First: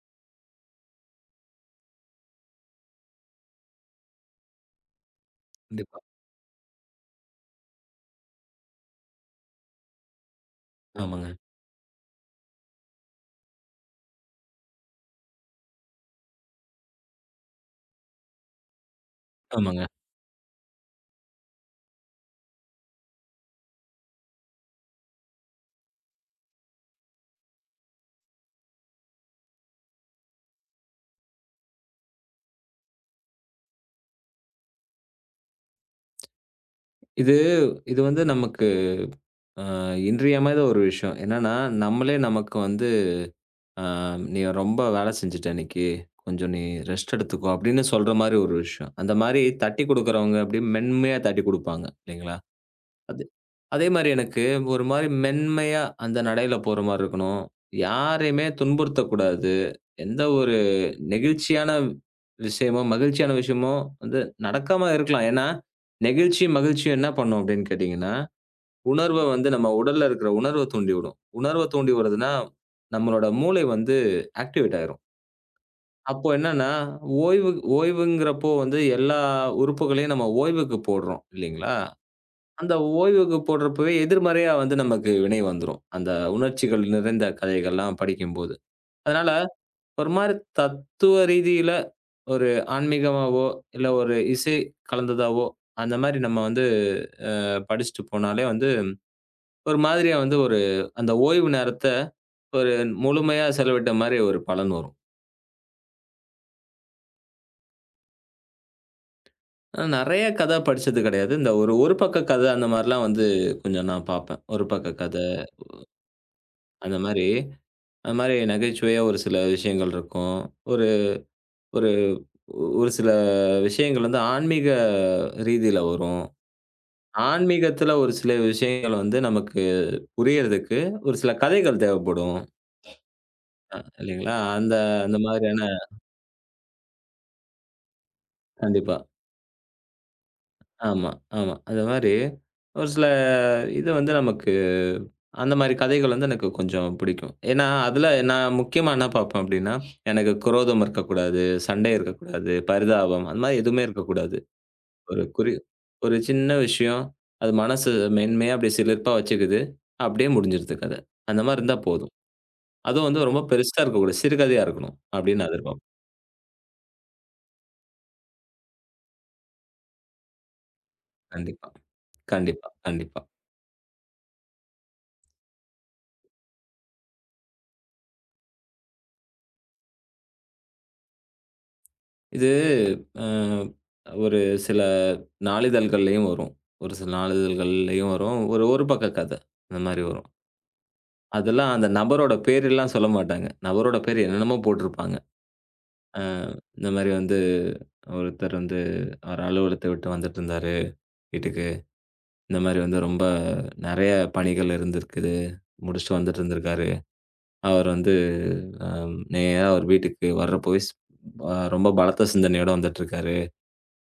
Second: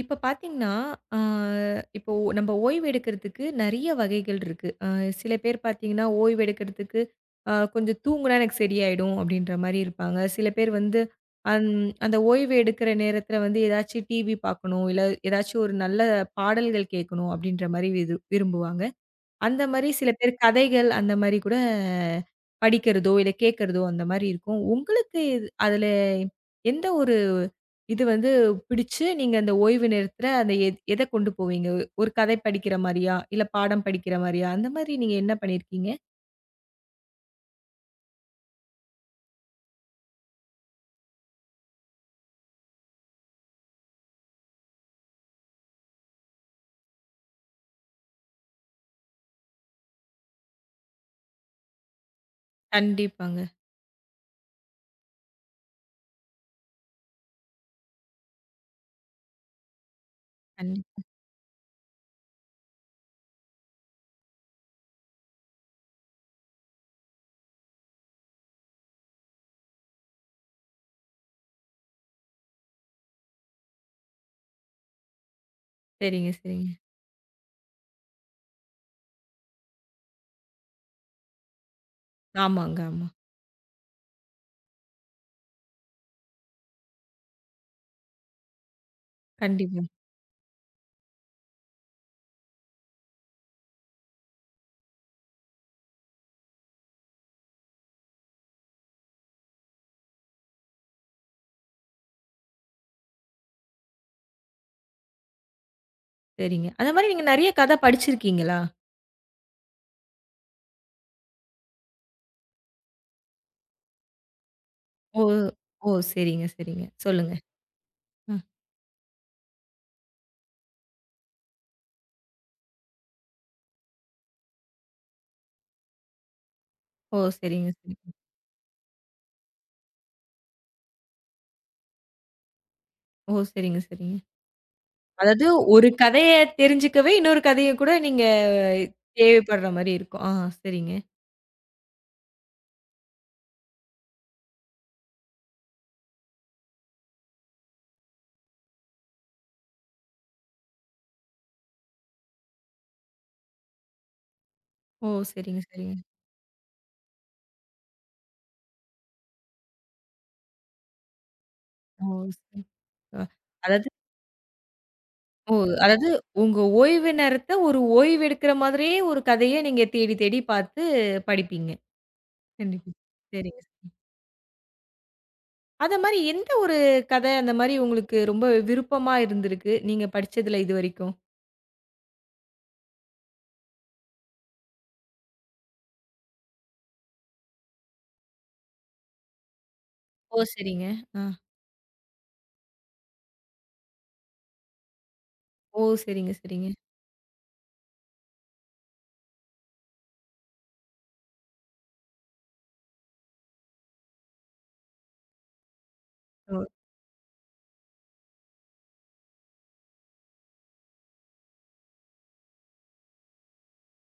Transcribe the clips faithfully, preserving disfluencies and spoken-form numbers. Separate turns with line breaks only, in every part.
இப்ப பார்த்தீங்கன்னா, ஆ இப்போ நம்ம ஓய்வு எடுக்கிறதுக்கு நெறைய வகைகள் இருக்கு. அ சில பேர்
கண்டிப்பா.
பார்த்தீங்கன்னா, ஓய்வு எடுக்கிறதுக்கு அ கொஞ்சம் தூங்குனா எனக்கு சரியாயிடும் அப்படின்ற மாரி இருப்பாங்க. சில பேர் வந்து
ஆமாங்க,
அந் அந்த ஓய்வு எடுக்கிற நேரத்தில வந்து ஏதாச்சும் டிவி பார்க்கணும், இல்ல ஏதாச்சும் ஒரு நல்ல பாடல்கள் கேட்கணும் அப்படின்ற மாரி விது விரும்புவாங்க. அந்த
ஆமாங்க.
மாரி சில பேர் கதைகள், அந்த மாரி கூட படிக்கிறதோ, இல்ல கேட்கிறதோ அந்த மாரி இருக்கும். உங்களுக்கு இது அதுல எந்த ஒரு இது வந்து பிடிச்சு, நீங்க அந்த ஓய்வு நேரத்துல அந்த எ எத கொண்டு போவீங்க? ஒரு கதை படிக்கிற மாரியா? இல்ல பாடம் படிக்கிற மாரியா? அந்த மாரி நீங்க என்ன பண்ணியிருக்கீங்க?
இது இது வந்து நமக்கு அ இன்றியமையாத ஒரு விஷயம். என்னன்னா, நம்மளே நமக்கு வந்து அ "நீ ரொம்ப வேலை செஞ்சுட்ட இன்னைக்கு. கொஞ்சம் நீ ரெஸ்ட் எடுத்துக்கோ" அப்படின்னு சொல்ற மாரி ஒரு விஷயம். அந்த மாரி தட்டி குடுக்குறவங்க அப்படியே மென்மையா தட்டி குடுப்பாங்க இல்லைங்களா? அது
கண்டிப்பாங்க.
அதே மாரி எனக்கு ஒரு மாரி மென்மையா அந்த நடையில போற மாரி இருக்கணும். யாரையுமே துன்புறுத்தக்கூடாது. எந்த ஒரு
கண்டிப்
நெகிழ்ச்சியான விஷயமோ, மகிழ்ச்சியான விஷயமோ வந்து நடக்காம இருக்கலாம். ஏன்னா, நெகிழ்ச்சி, மகிழ்ச்சி என்ன பண்ணும் அப்டின்னு கேட்டீங்கன்னா, உணர்வ வந்து நம்ம உடல்ல இருக்கிற உணர்வ தூண்டிவிடும். உணர்வ தூண்டி விடுதுன்னா, நம்மளோட மூளை வந்து ஆக்டிவேட் ஆயிரும். அப்போ
சரிங்க, சரிங்க.
என்னன்னா, ஓய்வு ஓய்வுங்கிறப்போ வந்து எல்லா உறுப்புகளையும் நம்ம ஓய்வுக்கு போடுறோம் இல்லைங்களா? அந்த
ஆமாங்க, ஆமா.
ஓய்வுக்கு போடுறப்பவே எதிர்மறையா வந்து நமக்கு வினை வந்துரும். அந்த உணர்ச்சிகள் நிறைந்த கதைகள்லாம் படிக்கும்போது. அதனால
கண்டிப்பா.
ஒரு மாரி தத்துவ ரீதியில, ஒரு ஆன்மீகமாவோ, இல்ல ஒரு இசை கலந்ததாவோ, அந்த மாரி நம்ம வந்து படிச்சுட்டு போனாலே வந்து, ஒரு மாதிரியா வந்து ஒரு அந்த ஓய்வு நேரத்த ஒரு முழுமையா செலவிட்ட மாரி ஒரு பலன் வரும்.
சரிங்க. அந்த மாரி நீங்க நெறைய கதை படிச்சிருக்கீங்களா?
நான் நெறைய கத படிச்சது கெடையாது. இந்த ஒரு ஒரு பக்க கத அந்த மாரிலாம் வந்து கொஞ்சம் நான் பாப்பேன். ஒரு பக்க கத
ஓ! ஓ! சரிங்க, சரிங்க.
அந்த மாரி.
சொல்லுங்க.
அந்த மாரி
ம்.
நகைச்சுவையா ஒரு சில விஷயங்கள் இருக்கும். ஒரு ஒரு ஒரு சில விஷயங்கள் வந்து ஆன்மீக ரீதியில வரும்.
ஓ! சரிங்க,
ஆன்மீகத்துல
சரிங்க.
ஒரு சில விஷயங்கள் வந்து நமக்கு புரியறதுக்கு, ஒரு சில கதைகள் தேவைப்படும்.
ஓ!
அ
சரிங்க, சரிங்க.
இல்லைங்களா? அந்த அந்த
அதாவது
மாதிரியான
ஒரு கதைய தெரிஞ்சுக்கவே, இன்னொரு கதைய கூட நீங்க
கண்டிப்பா.
தேவைப்படுற மாரி இருக்கும். ஆ சரிங்க.
ஆமா, ஆமா. அந்த மாரி ஒரு சில இது வந்து நமக்கு அந்த மாரி கதைகள் வந்து எனக்கு கொஞ்சம் பிடிக்கும். ஏன்னா, அதுல நான் முக்கியமா என்ன பார்ப்பேன் அப்டின்னா, எனக்கு குரோதம் இருக்கக்கூடாது, சண்டை இருக்கக்கூடாது, பரிதாபம் அந்த மாரி எதுவுமே இருக்கக்கூடாது.
ஓ!
ஒரு குறி
சரிங்க, சரிங்க.
ஒரு சின்ன விஷயம், அது மனசு மென்மையா அப்டியே சிலிர்ப்பா வச்சுக்குது. அப்டியே முடிஞ்சிருது கத. அந்த மாரி இருந்தா
ஓ!
போதும்.
சரி.
அதுவும்
அ
வந்து ரொம்ப பெருசா
அதாவது
இருக்கக்கூடாது. சிறுகதையா இருக்கணும் அப்படின்னு நான்
ஓ!
எதிர்பார்ப்பேன்.
அதாவது உங்க ஓய்வு நேரத்த ஒரு ஓய்வு எடுக்கிற மாதிரியே ஒரு கதைய நீங்க தேடி, தேடி பார்த்து
கண்டிப்பா,
படிப்பீங்க.
கண்டிப்பா,
கண்டிப்பா.
கண்டிப்பா.
சரிங்க. சரிங்க. அத மாரி எந்த ஒரு கதை அந்த மாரி உங்களுக்கு ரொம்ப விருப்பமா இருந்திருக்கு? நீங்க படிச்சதுல இதுவரைக்கும்?
இது அ ஒரு சில நாளிதழ்கள்லயும் வரும். ஒரு சில நாளிதழ்கள்லயும் வரும். ஒரு ஒரு பக்க கத. அந்த மாரி வரும்.
ஓ! சரிங்க. ஆ.
அதெல்லாம் அந்த நபரோட பேரெல்லாம் சொல்ல மாட்டாங்க. நபரோட பேர் என்னென்னமோ போட்டிருப்பாங்க.
ஓ!
அ
சரிங்க, சரிங்க.
இந்த மாரி வந்து ஒருத்தர் வந்து அவர் அலுவலகத்த விட்டு வந்துட்டுருந்தாரு வீட்டுக்கு. இந்த மாரி வந்து ரொம்ப நெறைய பணிகள் இருந்திருக்குது. முடிச்சுட்டு வந்துட்டு
ஓ!
இருந்திருக்காரு. அவர் வந்து அம் நேரா அவர் வீட்டுக்கு வர்றப்போவே ஸ் அ ரொம்ப பலத்த சிந்தனையோட வந்துட்டுருக்காரு.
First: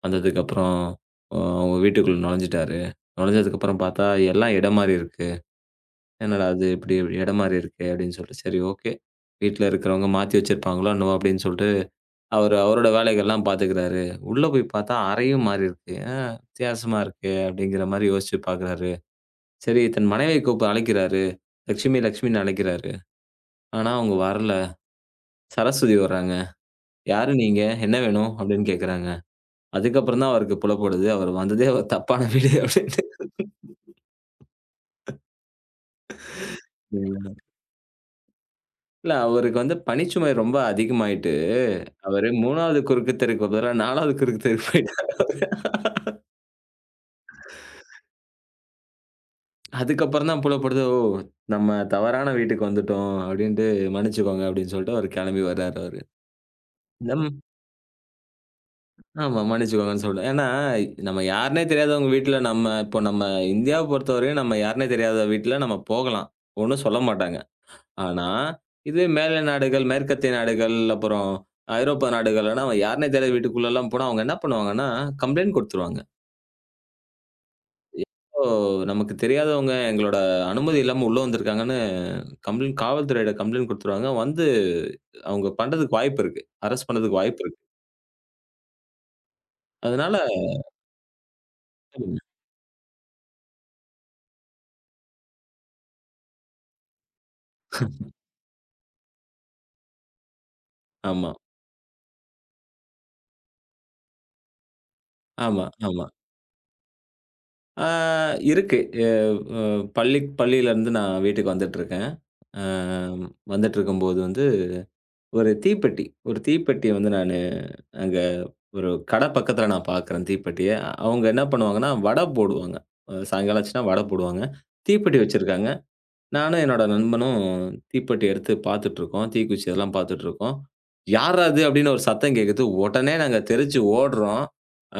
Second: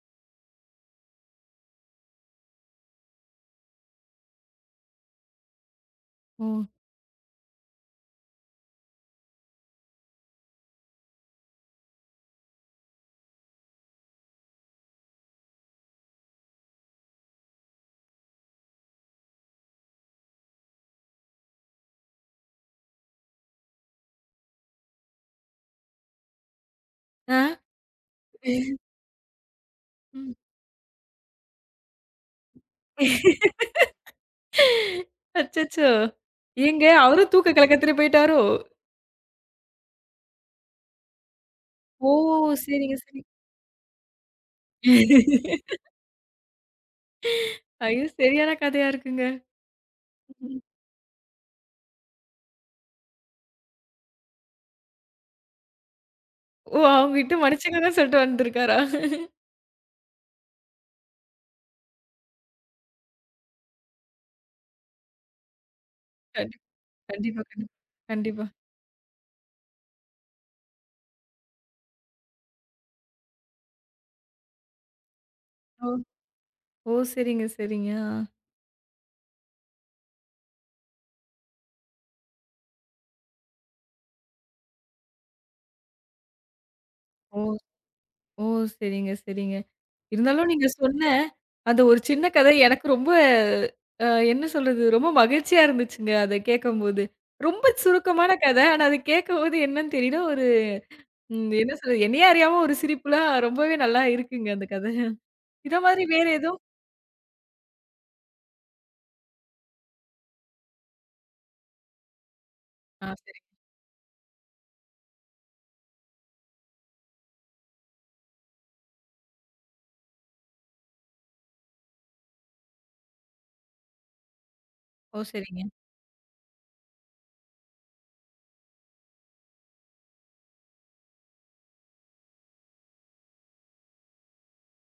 வந்ததுக்கப்புறம் அ அவங்க வீட்டுக்குள்ள நுழைஞ்சுட்டாரு. நுழைஞ்சதுக்கப்புறம் பார்த்தா, எல்லாம் இடம் மாறி இருக்கு.
ஓ!
என்னடா இது இப்படி இடம் மாறி இருக்கே! அப்படின்னு சொல்லிட்டு, சரி ஓகே. வீட்ல இருக்கிறவங்க மாத்தி வச்சிருப்பாங்களோ என்னவோ அப்படின்னு சொல்லிட்டு, அவரு அவரோட வேலைகள்லாம் பார்த்துக்கிறாரு. உள்ள போய் பார்த்தா அறையும் மாறி இருக்கு. ஆ வித்தியாசமா இருக்கே! அப்படிங்கிற மாரி யோசிச்சு பார்க்குறாரு. சரி தன் மனைவிய கூப்ப அழைக்கிறாரு. லட்சுமி லட்சுமின்னு அழைக்கிறாரு. ஆனா அவங்க வரல. சரஸ்வதி வராங்க. "யாரு
ஆ.
நீங்க? என்ன வேணும்?" அப்படின்னு கேட்குறாங்க. அதுக்கப்புறம் தான்
ம்.
அவருக்கு புலப்படுது. அவரு வந்ததே ஒரு தப்பான வீடு அப்படின்னு.
அச்சச்சோ! ஏங்க அவரும்
ம்.
தூக்க கலக்கத்துல போயிட்டாரோ?
இல்ல அவருக்கு வந்து பணிச்சுமை ரொம்ப அதிகமாயிட்டு,
ஓ!
அவரு மூணாவது
சரிங்க,
குறுக்கு
சரி.
தெருவுக்கு பதிலா நாலாவது குறுக்கு தெருக்கு போயிட்டாரு அவரு.
ஐயோ! சரியான கதையா இருக்குங்க.
அதுக்கப்புறம் தான்
ம்.
புலப்படுது, "ஓ! நம்ம தவறான வீட்டுக்கு வந்துட்டோம்" அப்படின்ட்டு "மன்னிச்சுக்கோங்க" அப்படின்னு சொல்லிட்டு அவரு கெளம்பி வர்றாரு அவரு.
ஓ! அவங்ககிட்ட
நம்
மன்னிச்சுக்கங்கன்னு சொல்லிட்டு வந்திருக்காரா?
ஆமா மன்னிச்சுக்கோங்கன்னு சொல்லிட்டு. ஏன்னா நம்ம யாருன்னே தெரியாதவங்க வீட்ல நம்ம இப்போ நம்ம இந்தியாவ பொறுத்தவரையும் நம்ம யாருன்னே தெரியாத வீட்ல நம்ம போகலாம்.
கண்டி
ஒண்ணும் சொல்ல மாட்டாங்க.
கண்டிப்பா, கண்டிப்பா,
ஆனா,
கண்டிப்பா.
இதுவே மேலை நாடுகள், மேற்கத்திய நாடுகள், அப்புறம் ஐரோப்பா நாடுகள்லாம் அவன் யாருன்னே தெரியாத வீட்டுக்குள்ளலாம் போனா, அவங்க என்ன பண்ணுவாங்கன்னா, கம்ப்ளைண்ட்
ஓ!
குடுத்துருவாங்க.
ஓ! சரிங்க, சரிங்க. ஆ.
"யாரோ நமக்கு தெரியாதவங்க எங்களோட அனுமதி இல்லாம உள்ள வந்திருக்காங்கன்னு" கம்ப்ளைண்ட் காவல்துறையிட கம்ப்ளைண்ட் குடுத்துருவாங்க. வந்து அவங்க பண்றதுக்கு வாய்ப்பு இருக்கு. அரெஸ்ட் பண்றதுக்கு வாய்ப்பு
ஓ!
இருக்கு.
ஓ! சரிங்க, சரிங்க.
அதனால
இருந்தாலும் நீங்க சொன்ன அந்த ஒரு சின்ன கதை எனக்கு ரொம்ப அ என்ன சொல்றது? ரொம்ப மகிழ்ச்சியா இருந்துச்சுங்க, அத கேட்கும்போது. ரொம்ப சுருக்கமான கதை. ஆனா, அத கேட்கும்போது என்னன்னு தெரியல. ஒரு
ஆமா,
ம். என்ன சொல்றது? என்னையே அறியாம ஒரு சிரிப்புலாம் ரொம்பவே நல்லா இருக்குங்க அந்த கதை.
ஆமா,
இத மாதிரி
ஆமா.
வேற ஏதோ
ஆ இருக்கு. எ அ பள்ளி பள்ளியிலருந்து நான் வீட்டுக்கு வந்துட்டுருக்கேன். அ
ஆ சரி.
வந்துட்டுருக்கும்போது வந்து ஒரு தீப்பெட்டி. ஒரு தீப்பெட்டிய வந்து நானு அங்க ஒரு கடை பக்கத்துல நான் பார்க்குறேன் தீப்பெட்டிய. அவங்க என்ன பண்ணுவாங்கன்னா, வடை போடுவாங்க. அ சாயங்காலம் ஆச்சுன்னா வடை போடுவாங்க. தீப்பெட்டி
ஓ! சரிங்க.
வச்சிருக்காங்க. நானும் என்னோட நண்பனும் தீப்பெட்டி எடுத்து பார்த்துட்டுருக்கோம். தீக்குச்சி இதெல்லாம் பார்த்துட்டுருக்கோம். "யார்ரா அது?" அப்படின்னு ஒரு சத்தம் கேட்குது. உடனே நாங்க தெறிச்சு ஓடுறோம்.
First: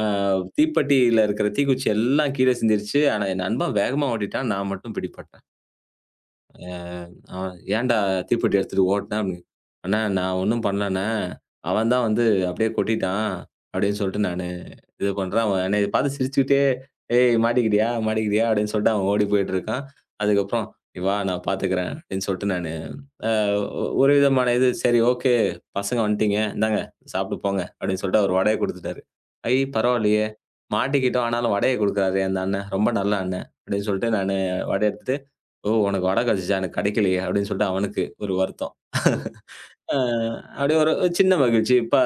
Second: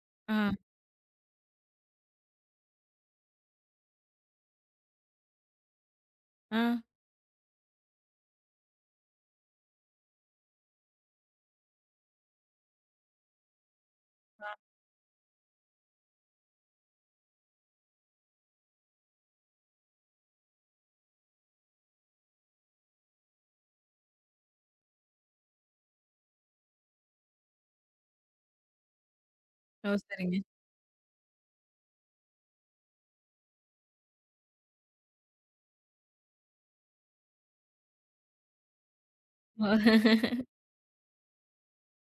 அ
ஆ,
தீப்பெட்டியில இருக்கிற தீக்குச்சி எல்லாம் கீழ சிந்திருச்சு. ஆனா என் நண்பன் வேகமா ஓடிட்டான். நான் மட்டும் பிடிபட்டேன்.
ஆ.
அ அவன் "ஏன்டா தீப்பெட்டி எடுத்துட்டு ஓடுன?" அப்படின்னு. "அண்ணா நான் ஒண்ணும் பண்ணலண்ணே. அவன் தான் வந்து அப்படியே கொட்டிட்டான்." அப்படின்னு சொல்லிட்டு நானு இது பண்றேன். அவன் என்னைய பார்த்து சிரிச்சுக்கிட்டே, "ஏய் மாட்டிக்கிட்டியா? மாட்டிக்கிட்டியா?" அப்படின்னு சொல்லிட்டு அவன் ஓடி போயிட்டு இருக்கான். அதுக்கப்புறம், "நீ வா நான் பார்த்துக்கிறேன்" அப்படின்னு சொல்லிட்டு நானு அ ஒரு விதமான இது, "சரி ஓகே பசங்க வந்துட்டீங்க. இந்தாங்க சாப்பிட்டு போங்க" அப்படின்னு சொல்லிட்டு அவர் வடைய குடுத்துட்டாரு. "ஐ
ஓ!
பரவாயில்லையே!
சரிங்க.
மாட்டிக்கிட்டோம் ஆனாலும் வடைய குடுக்குறாரே அந்த அண்ணன். ரொம்ப நல்ல அண்ணன்" அப்படின்னு சொல்லிட்டு நானு வடைய எடுத்துட்டு ஓ! உனக்கு வடை கிடைச்சுச்சா? எனக்கு கிடைக்கலையே! அப்படின்னு சொல்லிட்டு அவனுக்கு ஒரு வருத்தம். அ
ஓ!
அப்படியே ஒரு ஒரு சின்ன மகிழ்ச்சி. இப்ப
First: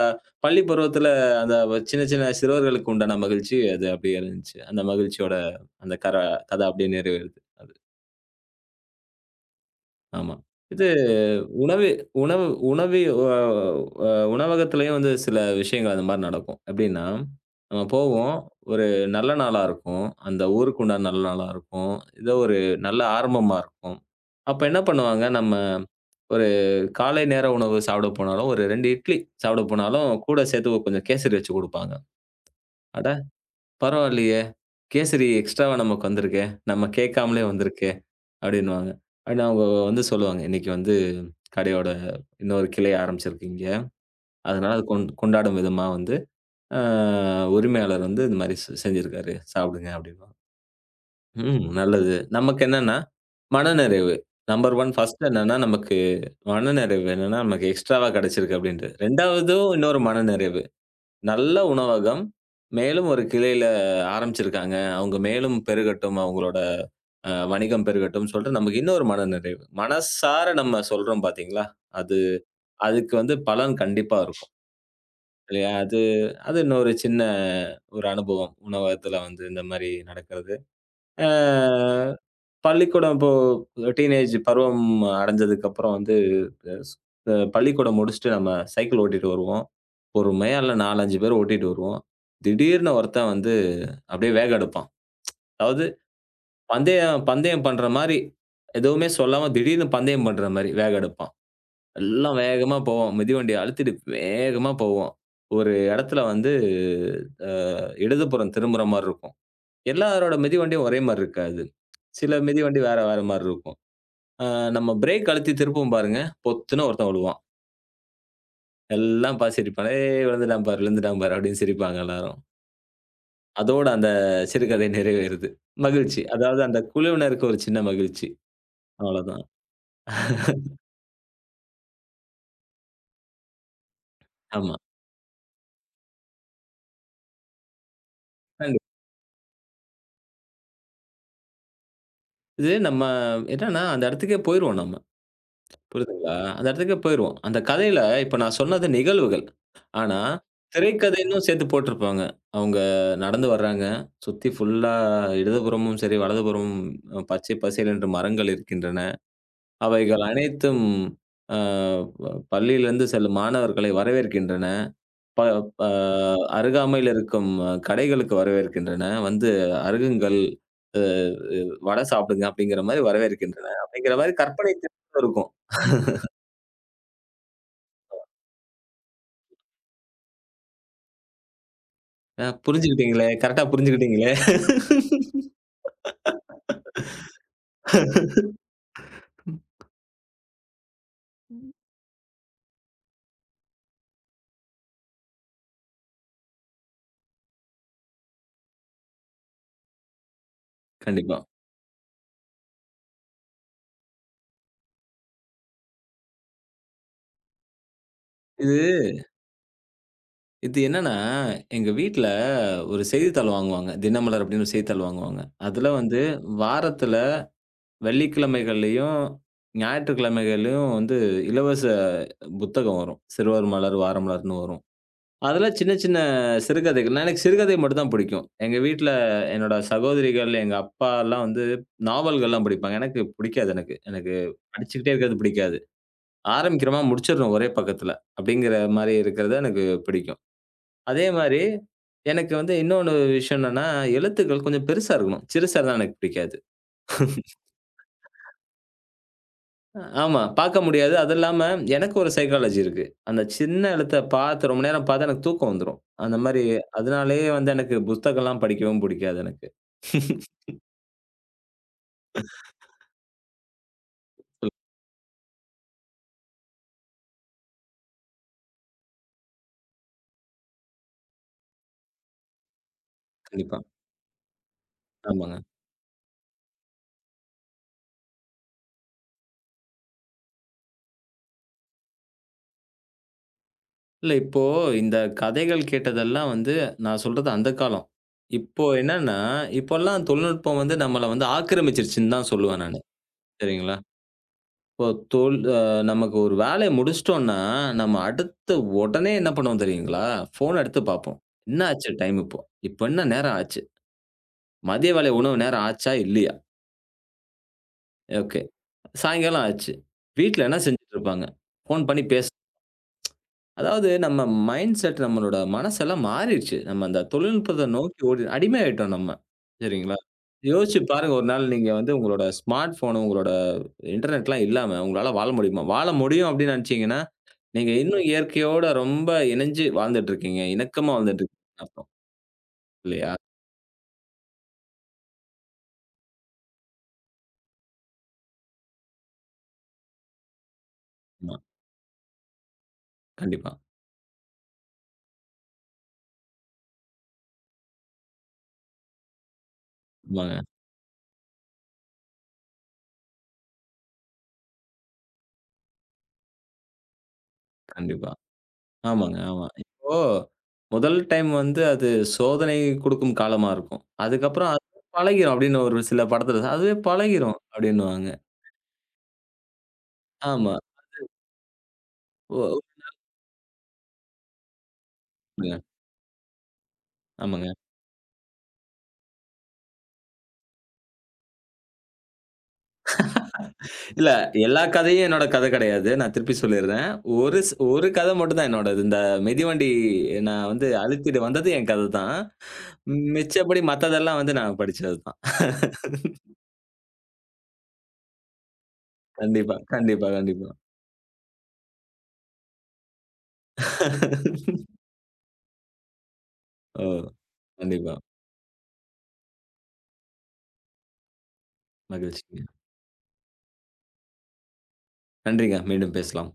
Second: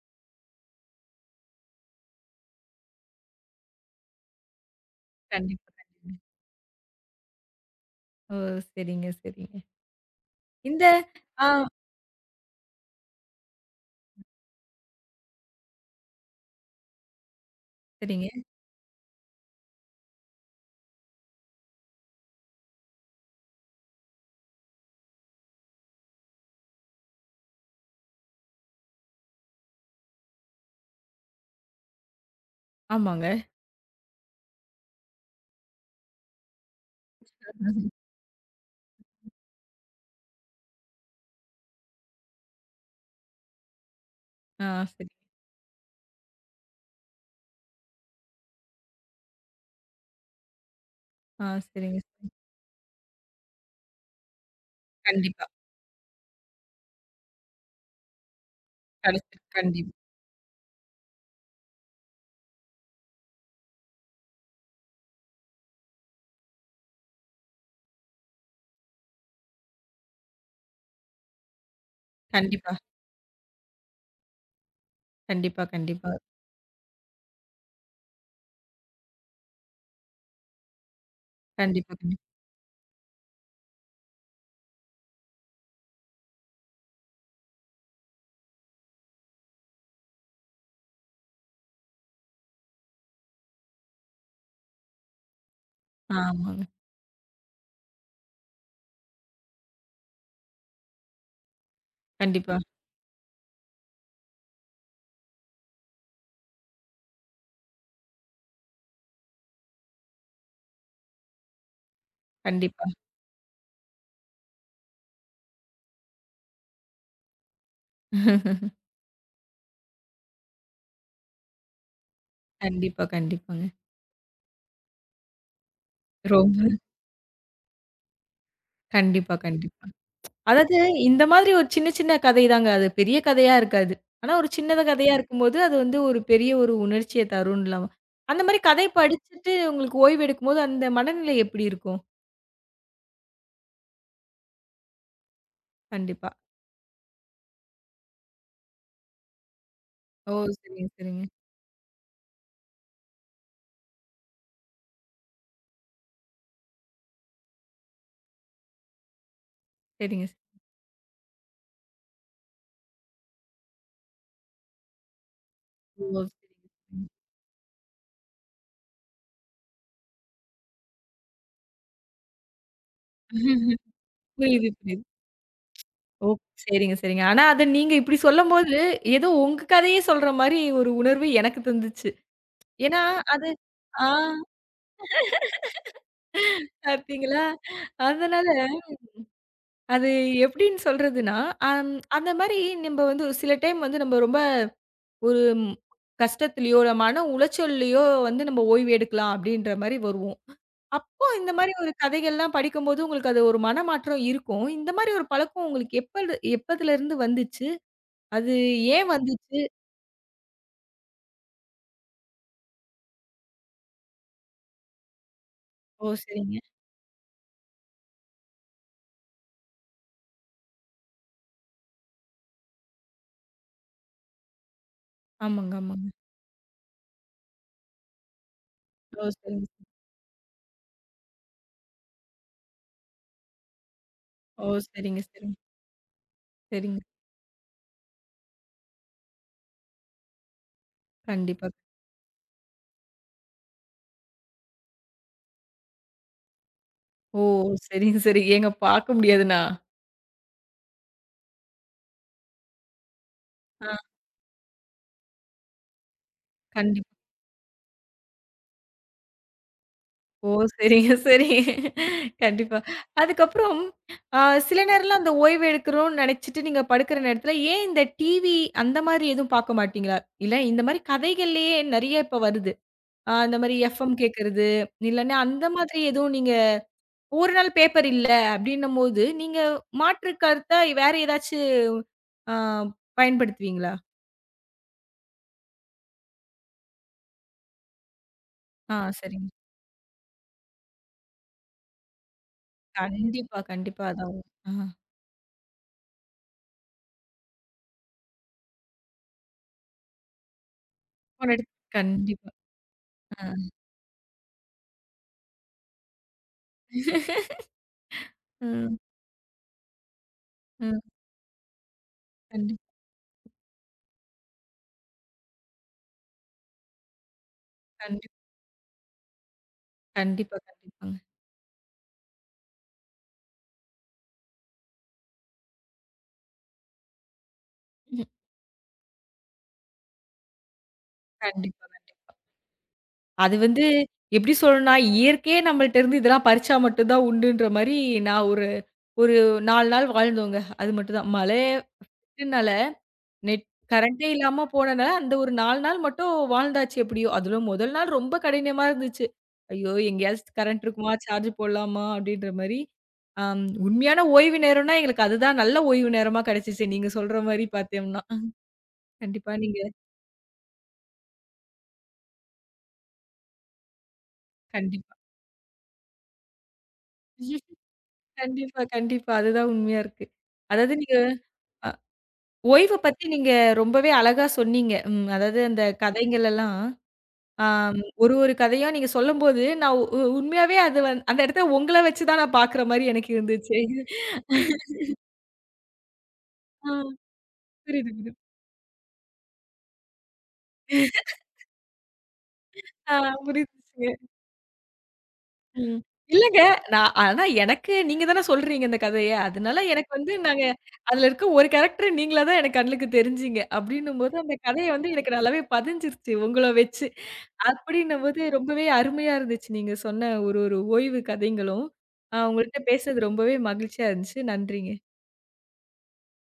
பள்ளி பருவத்தில அந்த சின்ன சின்ன சிறுவர்களுக்கு உண்டான மகிழ்ச்சி அது அப்படியே இருந்துச்சு. அந்த மகிழ்ச்சியோட
கண்டிப்பா,
அந்த
கண்டிப்பா.
கர கதை அப்படியே நிறைவேறுது. அது.
ஓ! சரிங்க, சரிங்க.
ஆமா.
இந்த ஆ
உணவு உணவு உணவு அ அ உணவகத்திலேயும் வந்து சில விஷயங்கள் அந்த மாரி நடக்கும். எப்படின்னா, நம்ம
சரிங்க.
போவோம். ஒரு நல்ல நாளா இருக்கும். அந்த ஊருக்கு உண்டான நல்ல நாளா இருக்கும். ஏதோ ஒரு நல்ல ஆரம்பமா இருக்கும். அப்ப என்ன பண்ணுவாங்க, நம்ம ஒரு காலை நேர உணவு சாப்பிட போனாலும், ஒரு ரெண்டு இட்லி சாப்பிட போனாலும், கூட சேர்த்து ஒரு கொஞ்சம் கேசரி வச்சு குடுப்பாங்க. அட!
ஆமாங்க.
பரவாயில்லையே! கேசரி எக்ஸ்ட்ராவா நமக்கு வந்திருக்கே! நம்ம கேட்காமலே வந்திருக்கே! அப்டின்னுவாங்க. அப்டின்னு அவங்க வந்து சொல்லுவாங்க. இன்னைக்கு வந்து கடையோட இன்னொரு கிளை ஆரம்பிச்சிருக்கீங்க.
ஆ
அதனால அது கொண்
சரி.
கொண்டாடும் விதமா வந்து அ உரிமையாளர் வந்து இந்த மாரி செ செஞ்சிருக்காரு. சாப்பிடுங்க அப்டின்னுவாங்க.
ஆ
ம்
சரிங்க,
நல்லது.
சரிங்க.
நமக்கு என்னன்னா, மனநிறைவு. நம்பர் ஒன்று ஃபர்ஸ்ட்
கண்டிப்பா.
என்னன்னா, நமக்கு மனநிறைவு என்னன்னா, நமக்கு எக்ஸ்ட்ராவா கிடைச்சிருக்கு அப்டின்ட்டு.
கடைசில
ரெண்டாவதும்
கண்டிப்
இன்னொரு மனநிறைவு. நல்ல உணவகம். மேலும் ஒரு கிளையில ஆரம்பிச்சிருக்காங்க. அவங்க மேலும் பெருகட்டும். அவங்களோட அ வணிகம் பெருகட்டும்ன்னு சொல்லிட்டு நமக்கு இன்னொரு மனநிறைவு. மனசார நம்ம சொல்றோம் பார்த்தீங்களா? அது
கண்டிப்பா,
அதுக்கு வந்து பலன் கண்டிப்பா இருக்கும்.
கண்டிப்பா,
இல்லையா? அது
கண்டிப்பா.
அது இன்னொரு சின்ன ஒரு அனுபவம். உணவகத்துல வந்து இந்த மாரி நடக்கிறது. அ
கண்டிப்பா, கண்டிப்பா.
பள்ளிக்கூடம் இப்போ டீனேஜ் பருவம் அடைஞ்சதுக்கப்புறம் வந்து ஸ் அ பள்ளிக்கூடம் முடிச்சுட்டு நம்ம சைக்கிள் ஓட்டிட்டு வருவோம். பொறுமையா இல்ல நாலு, அஞ்சு பேர் ஓட்டிட்டு வருவோம். திடீர்னு ஒருத்தன் வந்து அப்படியே வேகம் எடுப்பான். அதாவது
ஆமாங்க.
பந்தயம் பந்தயம் பண்ற மாரி, எதுவுமே சொல்லாம திடீர்னு பந்தயம் பண்ற மாரி வேகம் எடுப்பான். எல்லாம்
கண்டிப்பா,
வேகமா போவோம். மிதிவண்டிய அழுத்திட்டு வேகமா போவோம். ஒரு இடத்துல வந்து அ இடதுபுறம் திரும்புற மாரி இருக்கும். எல்லாரோட மிதிவண்டியும் ஒரே மாரி இருக்காது. சில மிதிவண்டி
கண்டிப்பா.
வேற வேற மாரி இருக்கும். அ நம்ம பிரேக் அழுத்தி திருப்புவோம் பாருங்க, பொத்துன்னு ஒருத்தன் விழுவான். எல்லாம் பார்த்து சிரிப்பாங்க. "ஏய் விழுந்துட்டான் பாரு, விழுந்துட்டான் பாரு" அப்படின்னு சிரிப்பாங்க எல்லாரும்.
கண்டிப்பா, கண்டிப்பாங்க.
அதோட அந்த சிறுகதை நிறைவேறுது. மகிழ்ச்சி. அதாவது
ரொம்ப
அந்த குழுவினருக்கு ஒரு சின்ன மகிழ்ச்சி.
கண்டிப்பா,
அவ்வளோதான்.
கண்டிப்பா. அதாவது இந்த மாதிரி ஒரு சின்ன சின்ன கதை தாங்க. அது பெரிய கதையா இருக்காது. ஆனா ஒரு
ஆமா.
சின்னத கதையா இருக்கும்போது, அது வந்து ஒரு பெரிய ஒரு உணர்ச்சிய தரும்லாம். அந்த மாரி கதை
கண்டிப்பா.
படிச்சுட்டு உங்களுக்கு ஓய்வு எடுக்கும்போது, அந்த மனநிலை எப்படி இருக்கும்?
இது நம்ம என்னன்னா அந்த இடத்துக்கே போயிருவோம் நம்ம.
கண்டிப்பா.
புரியுதுங்களா? அந்த இடத்துக்கே போயிருவோம். அந்த கதையில இப்ப நான் சொன்னது நிகழ்வுகள். ஆனா
ஓ! சரிங்க, சரிங்க.
திரைக்கதைன்னும் சேர்த்து போட்டிருப்பாங்க. அவங்க நடந்து வர்றாங்க. சுத்தி ஃபுல்லா இடதுபுறமும் சரி, வலதுபுறமும் பச்சை பசேல் என்று மரங்கள் இருக்கின்றன. அவைகள்
சரிங்க.
அனைத்தும் அ ப பள்ளியிலிருந்து செல்லும் மாணவர்களை வரவேற்கின்றன. ப ப
ஓ! சரிங்க, சரிங்க.
அருகாமையில் இருக்கும் அஹ், கடைகளுக்கு வரவேற்கின்றன. வந்து அருகுங்கள், அ வடை சாப்பிடுங்க அப்படிங்கிற மாரி வரவேற்கின்றன. அப்படிங்கிற மாரி
புரியுது,
கற்பனை
புரியுது.
திறன் இருக்கும்.
ஓ! சரிங்க, சரிங்க. ஆனா அத நீங்க இப்படி சொல்லும்போது, ஏதோ உங்க கதையே சொல்ற மாரி ஒரு உணர்வு எனக்கு தந்துச்சு.
அ
ஏன்னா,
புரிஞ்சுக்கிட்டீங்களே,
அது
கரெக்ட்டா
ஆ
புரிஞ்சுக்கிட்டீங்களே.
பார்த்தீங்களா? அதனால அது எப்படின்னு சொல்றதுன்னா, அம் அந்த மாரி நம்ப வந்து ஒரு சில டைம் வந்து நம்ம ரொம்ப ஒரு கஷ்டத்திலயோ, இல்ல மன உளைச்சல்லயோ வந்து நம்ம ஓய்வு எடுக்கலாம் அப்படின்ற மாரி வருவோம். அப்போ
கண்டிப்பா.
இந்த மாரி ஒரு கதைகள்லாம் படிக்கும்போது உங்களுக்கு அது ஒரு மனமாற்றம் இருக்கும். இந்த மாரி ஒரு பழக்கம் உங்களுக்கு எப்பது எப்பதுலருந்து வந்துச்சு? அது
இது
ஏன் வந்துச்சு?
இது என்னன்னா, எங்க வீட்ல ஒரு செய்தித்தாள் வாங்குவாங்க. தினமலர் அப்படின்னு ஒரு செய்தித்தாள் வாங்குவாங்க. அதுல
ஓ!
வந்து
சரிங்க.
வாரத்துல வெள்ளிக்கிழமைகள்லயும், ஞாயிற்றுக்கிழமைகள்லயும் வந்து இலவச புத்தகம் வரும். சிறுவர் மலர், வாரமலர்ன்னு வரும். அதுல
ஆமாங்க,
சின்ன
ஆமாங்க.
சின்ன சிறுகதைகள். நான் எனக்கு சிறுகதை மட்டும் தான் பிடிக்கும். எங்க வீட்ல
ஓ! சரிங்க.
என்னோட சகோதரிகள், எங்க அப்பாலாம் வந்து நாவல்கள்லாம் படிப்பாங்க. எனக்கு பிடிக்காது எனக்கு. எனக்கு
ஓ!
படிச்சுக்கிட்டே
சரிங்க,
இருக்கிறது
சரிங்க,
பிடிக்காது. ஆரம்பிக்கிறோமா,
சரிங்க.
முடிச்சிடணும் ஒரே பக்கத்துல. அப்படிங்கிற மாரி இருக்கிறது எனக்கு பிடிக்கும். அதே மாரி
கண்டிப்பா.
எனக்கு வந்து இன்னொன்னு விஷயம் என்னன்னா, எழுத்துக்கள் கொஞ்சம் பெருசா இருக்கணும். சிறுசா இருந்தா எனக்கு பிடிக்காது.
ஓ! சரிங்க, சரிங்க. ஏங்க பார்க்க முடியாதுண்ணா?
ஆமா. பார்க்க முடியாது. அது இல்லாம எனக்கு ஒரு சைக்காலஜி இருக்கு. அந்த சின்ன
ஆ
எழுத்த பார்த்து ரொம்ப நேரம் பார்த்தா எனக்கு தூக்கம் வந்துரும். அந்த மாரி
கண்டிப்பா.
அதனாலேயே வந்து எனக்கு புத்தகம்லாம் படிக்கவும் பிடிக்காது எனக்கு.
ஓ! சரிங்க, சரி. கண்டிப்பா. அதுக்கப்புறம் அ சில நேரம்லாம் அந்த ஓய்வு எடுக்கிறோம்னு நெனச்சிட்டு நீங்க படுக்கிற நேரத்தில, ஏன் இந்த டிவி அந்த மாரி எதுவும் பார்க்க மாட்டீங்களா? இல்ல இந்த மாரி கதைகள்லயே நெறைய இப்ப வருது. அ அந்த மாரி
கண்டிப்பா.
எஃப்எம் கேட்கிறது, இல்லன்னா
ஆமாங்க.
அந்த மாதிரி எதுவும் நீங்க ஒரு நாள் பேப்பர் இல்ல அப்டின்னும்போது, நீங்க மாற்று கருத்தா வேற ஏதாச்சு அ பயன்படுத்துவீங்களா?
இல்ல இப்போ இந்த கதைகள் கேட்டதெல்லாம் வந்து நான் சொல்றது அந்த காலம். இப்போ
ஆ
என்னன்னா,
சரிங்க.
இப்போலாம் தொழில்நுட்பம் வந்து நம்மள வந்து ஆக்கிரமிச்சிருச்சுன்னு தான் சொல்லுவேன் நானு.
கண்டிப்பா,
சரிங்களா?
கண்டிப்பா. அதான். ஆ.
இப்போ தொல் அ நமக்கு ஒரு வேலைய முடிச்சுட்டோம்னா, நம்ம அடுத்து உடனே என்ன பண்ணுவோம் தெரியுங்களா? ஃபோன் எடுத்து பார்ப்போம்.
போன இடத்
"என்ன ஆச்சு டைம்
கண்டிப்பா.
இப்போ? இப்ப என்ன
அ.
நேரம் ஆச்சு?" மதிய வேலை உணவு நேரம் ஆச்சா? இல்லையா? ஓகே.
ம்,
சாயங்காலம் ஆச்சு. வீட்ல என்ன
ம்.
செஞ்சுட்டு இருப்பாங்க? ஃபோன் பண்ணி பேசு
கண்டிப்பா.
அதாவது நம்ம மைண்ட் செட் நம்மளோட மனசெல்லாம் மாறிடுச்சு. நம்ம அந்த தொழில்நுட்பத்த நோக்கி
கண்டிப்
ஓடி அடிமை ஆயிட்டோம் நம்ம. சரிங்களா?
கண்டிப்பா,
யோசிச்சு
கண்டிப்பாங்க.
பாருங்க ஒரு நாள் நீங்க வந்து உங்களோட ஸ்மார்ட் ஃபோன், உங்களோட இன்டர்நெட்லாம் இல்லாம உங்களால வாழ முடியுமா? வாழ முடியும் அப்டின்னு நெனச்சீங்கன்னா, நீங்க இன்னும் இயற்கையோட ரொம்ப இணஞ்சு வாழ்ந்துட்டு இருக்கீங்க. இணக்கமா வாழ்ந்துட்டு இருக்கீங்கன்னு
கண்டிப்பாங்க.
அர்த்தம். இல்லையா?
அது வந்து எப்படி சொல்லணும்னா, இயற்கையே நம்மள்ட்ட இருந்து இதெல்லாம் பறிச்சா மட்டும் தான் உண்டுன்ற மாரி நான் ஒரு ஒரு நாலு நாள் வாழ்ந்தோங்க. அது மட்டும் தான்.
ஆமா.
மழைனால நெட்
கண்டிப்பா.
கரண்டே இல்லாம போனனால, அந்த ஒரு நாலு நாள் மட்டும் வாழ்ந்தாச்சு எப்படியோ. அதிலும் முதல் நாள் ரொம்ப கடினமா இருந்துச்சு. ஐயோ! எங்கேயாச்சும்
ஆமாங்க.
கரண்ட் இருக்குமா? சார்ஜ் போடலாமா? அப்படின்ற மாரி. அம் உண்மையான ஓய்வு நேரம்னா எங்களுக்கு அதுதான் நல்ல ஓய்வு நேரமா கிடைச்சுச்சு. நீங்க சொல்ற மாரி பார்த்தோம்னா.
கண்டிப்பா. ஆமாங்க,
கண்டிப்பா
ஆமா.
நீங்க
இப்போ முதல் டைம் வந்து அது சோதனை குடுக்கும் காலமா இருக்கும். அதுக்கப்புறம் அது
கண்டிப்பா.
பழகிரும் அப்படின்னு ஒரு சில படத்துல அதுவே பழகிரும் அப்படின்னுவாங்க.
கண்டிப்பா, கண்டிப்பா. அதுதான் உண்மையா இருக்கு.
ஆமா.
அதாவது நீங்க அ
ஓ
ஓய்வ பத்தி நீங்க ரொம்பவே அழகா சொன்னீங்க. ம் அதாவது
ஓகேங்க.
அந்த கதைங்கள் எல்லாம்,
ஆமாங்க.
ஆம் ஒரு ஒரு கதையா நீங்க சொல்லும்போது, நான் உ உ உண்மையாவே அது வந் அந்த இடத்துல உங்கள வச்சு தான் நான் பார்க்குற மாரி எனக்கு இருந்துச்சு.
இல்ல எல்லா கதையும் என்னோட கதை கிடையாது. நான் திருப்பி
ஆ
சொல்லிர்றேன். ஒரு ஸ் ஒரு
புரியுது, புரியுது.
கதை மட்டும் தான் என்னோடது. இந்த மிதிவண்டி நான் வந்து அழுத்திட்டு வந்தது என் கதை தான்.
ஆ
மிச்சபடி
புரியுதுங்க.
மத்ததெல்லாம் வந்து நான் படிச்சது தான்.
ம். இல்லங்க. நான் ஆனா எனக்கு நீங்க தானே சொல்றீங்க இந்த கதைய.
கண்டிப்பா,
அதனால எனக்கு
கண்டிப்பா,
வந்து நாங்க
கண்டிப்பா.
அதுல இருக்க ஒரு கேரக்டர் நீங்களா தான் எனக்கு கண்ணுக்கு தெரிஞ்சீங்க. அப்டின்னும்போது அந்த கதைய வந்து எனக்கு நல்லாவே பதிஞ்சிருச்சு உங்கள
ஓ!
வச்சு.
கண்டிப்பா.
அப்டின்னும்போது ரொம்பவே அருமையா இருந்துச்சு நீங்க சொன்ன ஒரு ஒரு ஓய்வு கதைங்களும். அ
மகிழ்ச்சிங்க.
உங்கள்ட்ட பேசுனது ரொம்பவே மகிழ்ச்சியா இருந்துச்சு. நன்றிங்க.
நன்றிங்க. மீண்டும் பேசலாம்.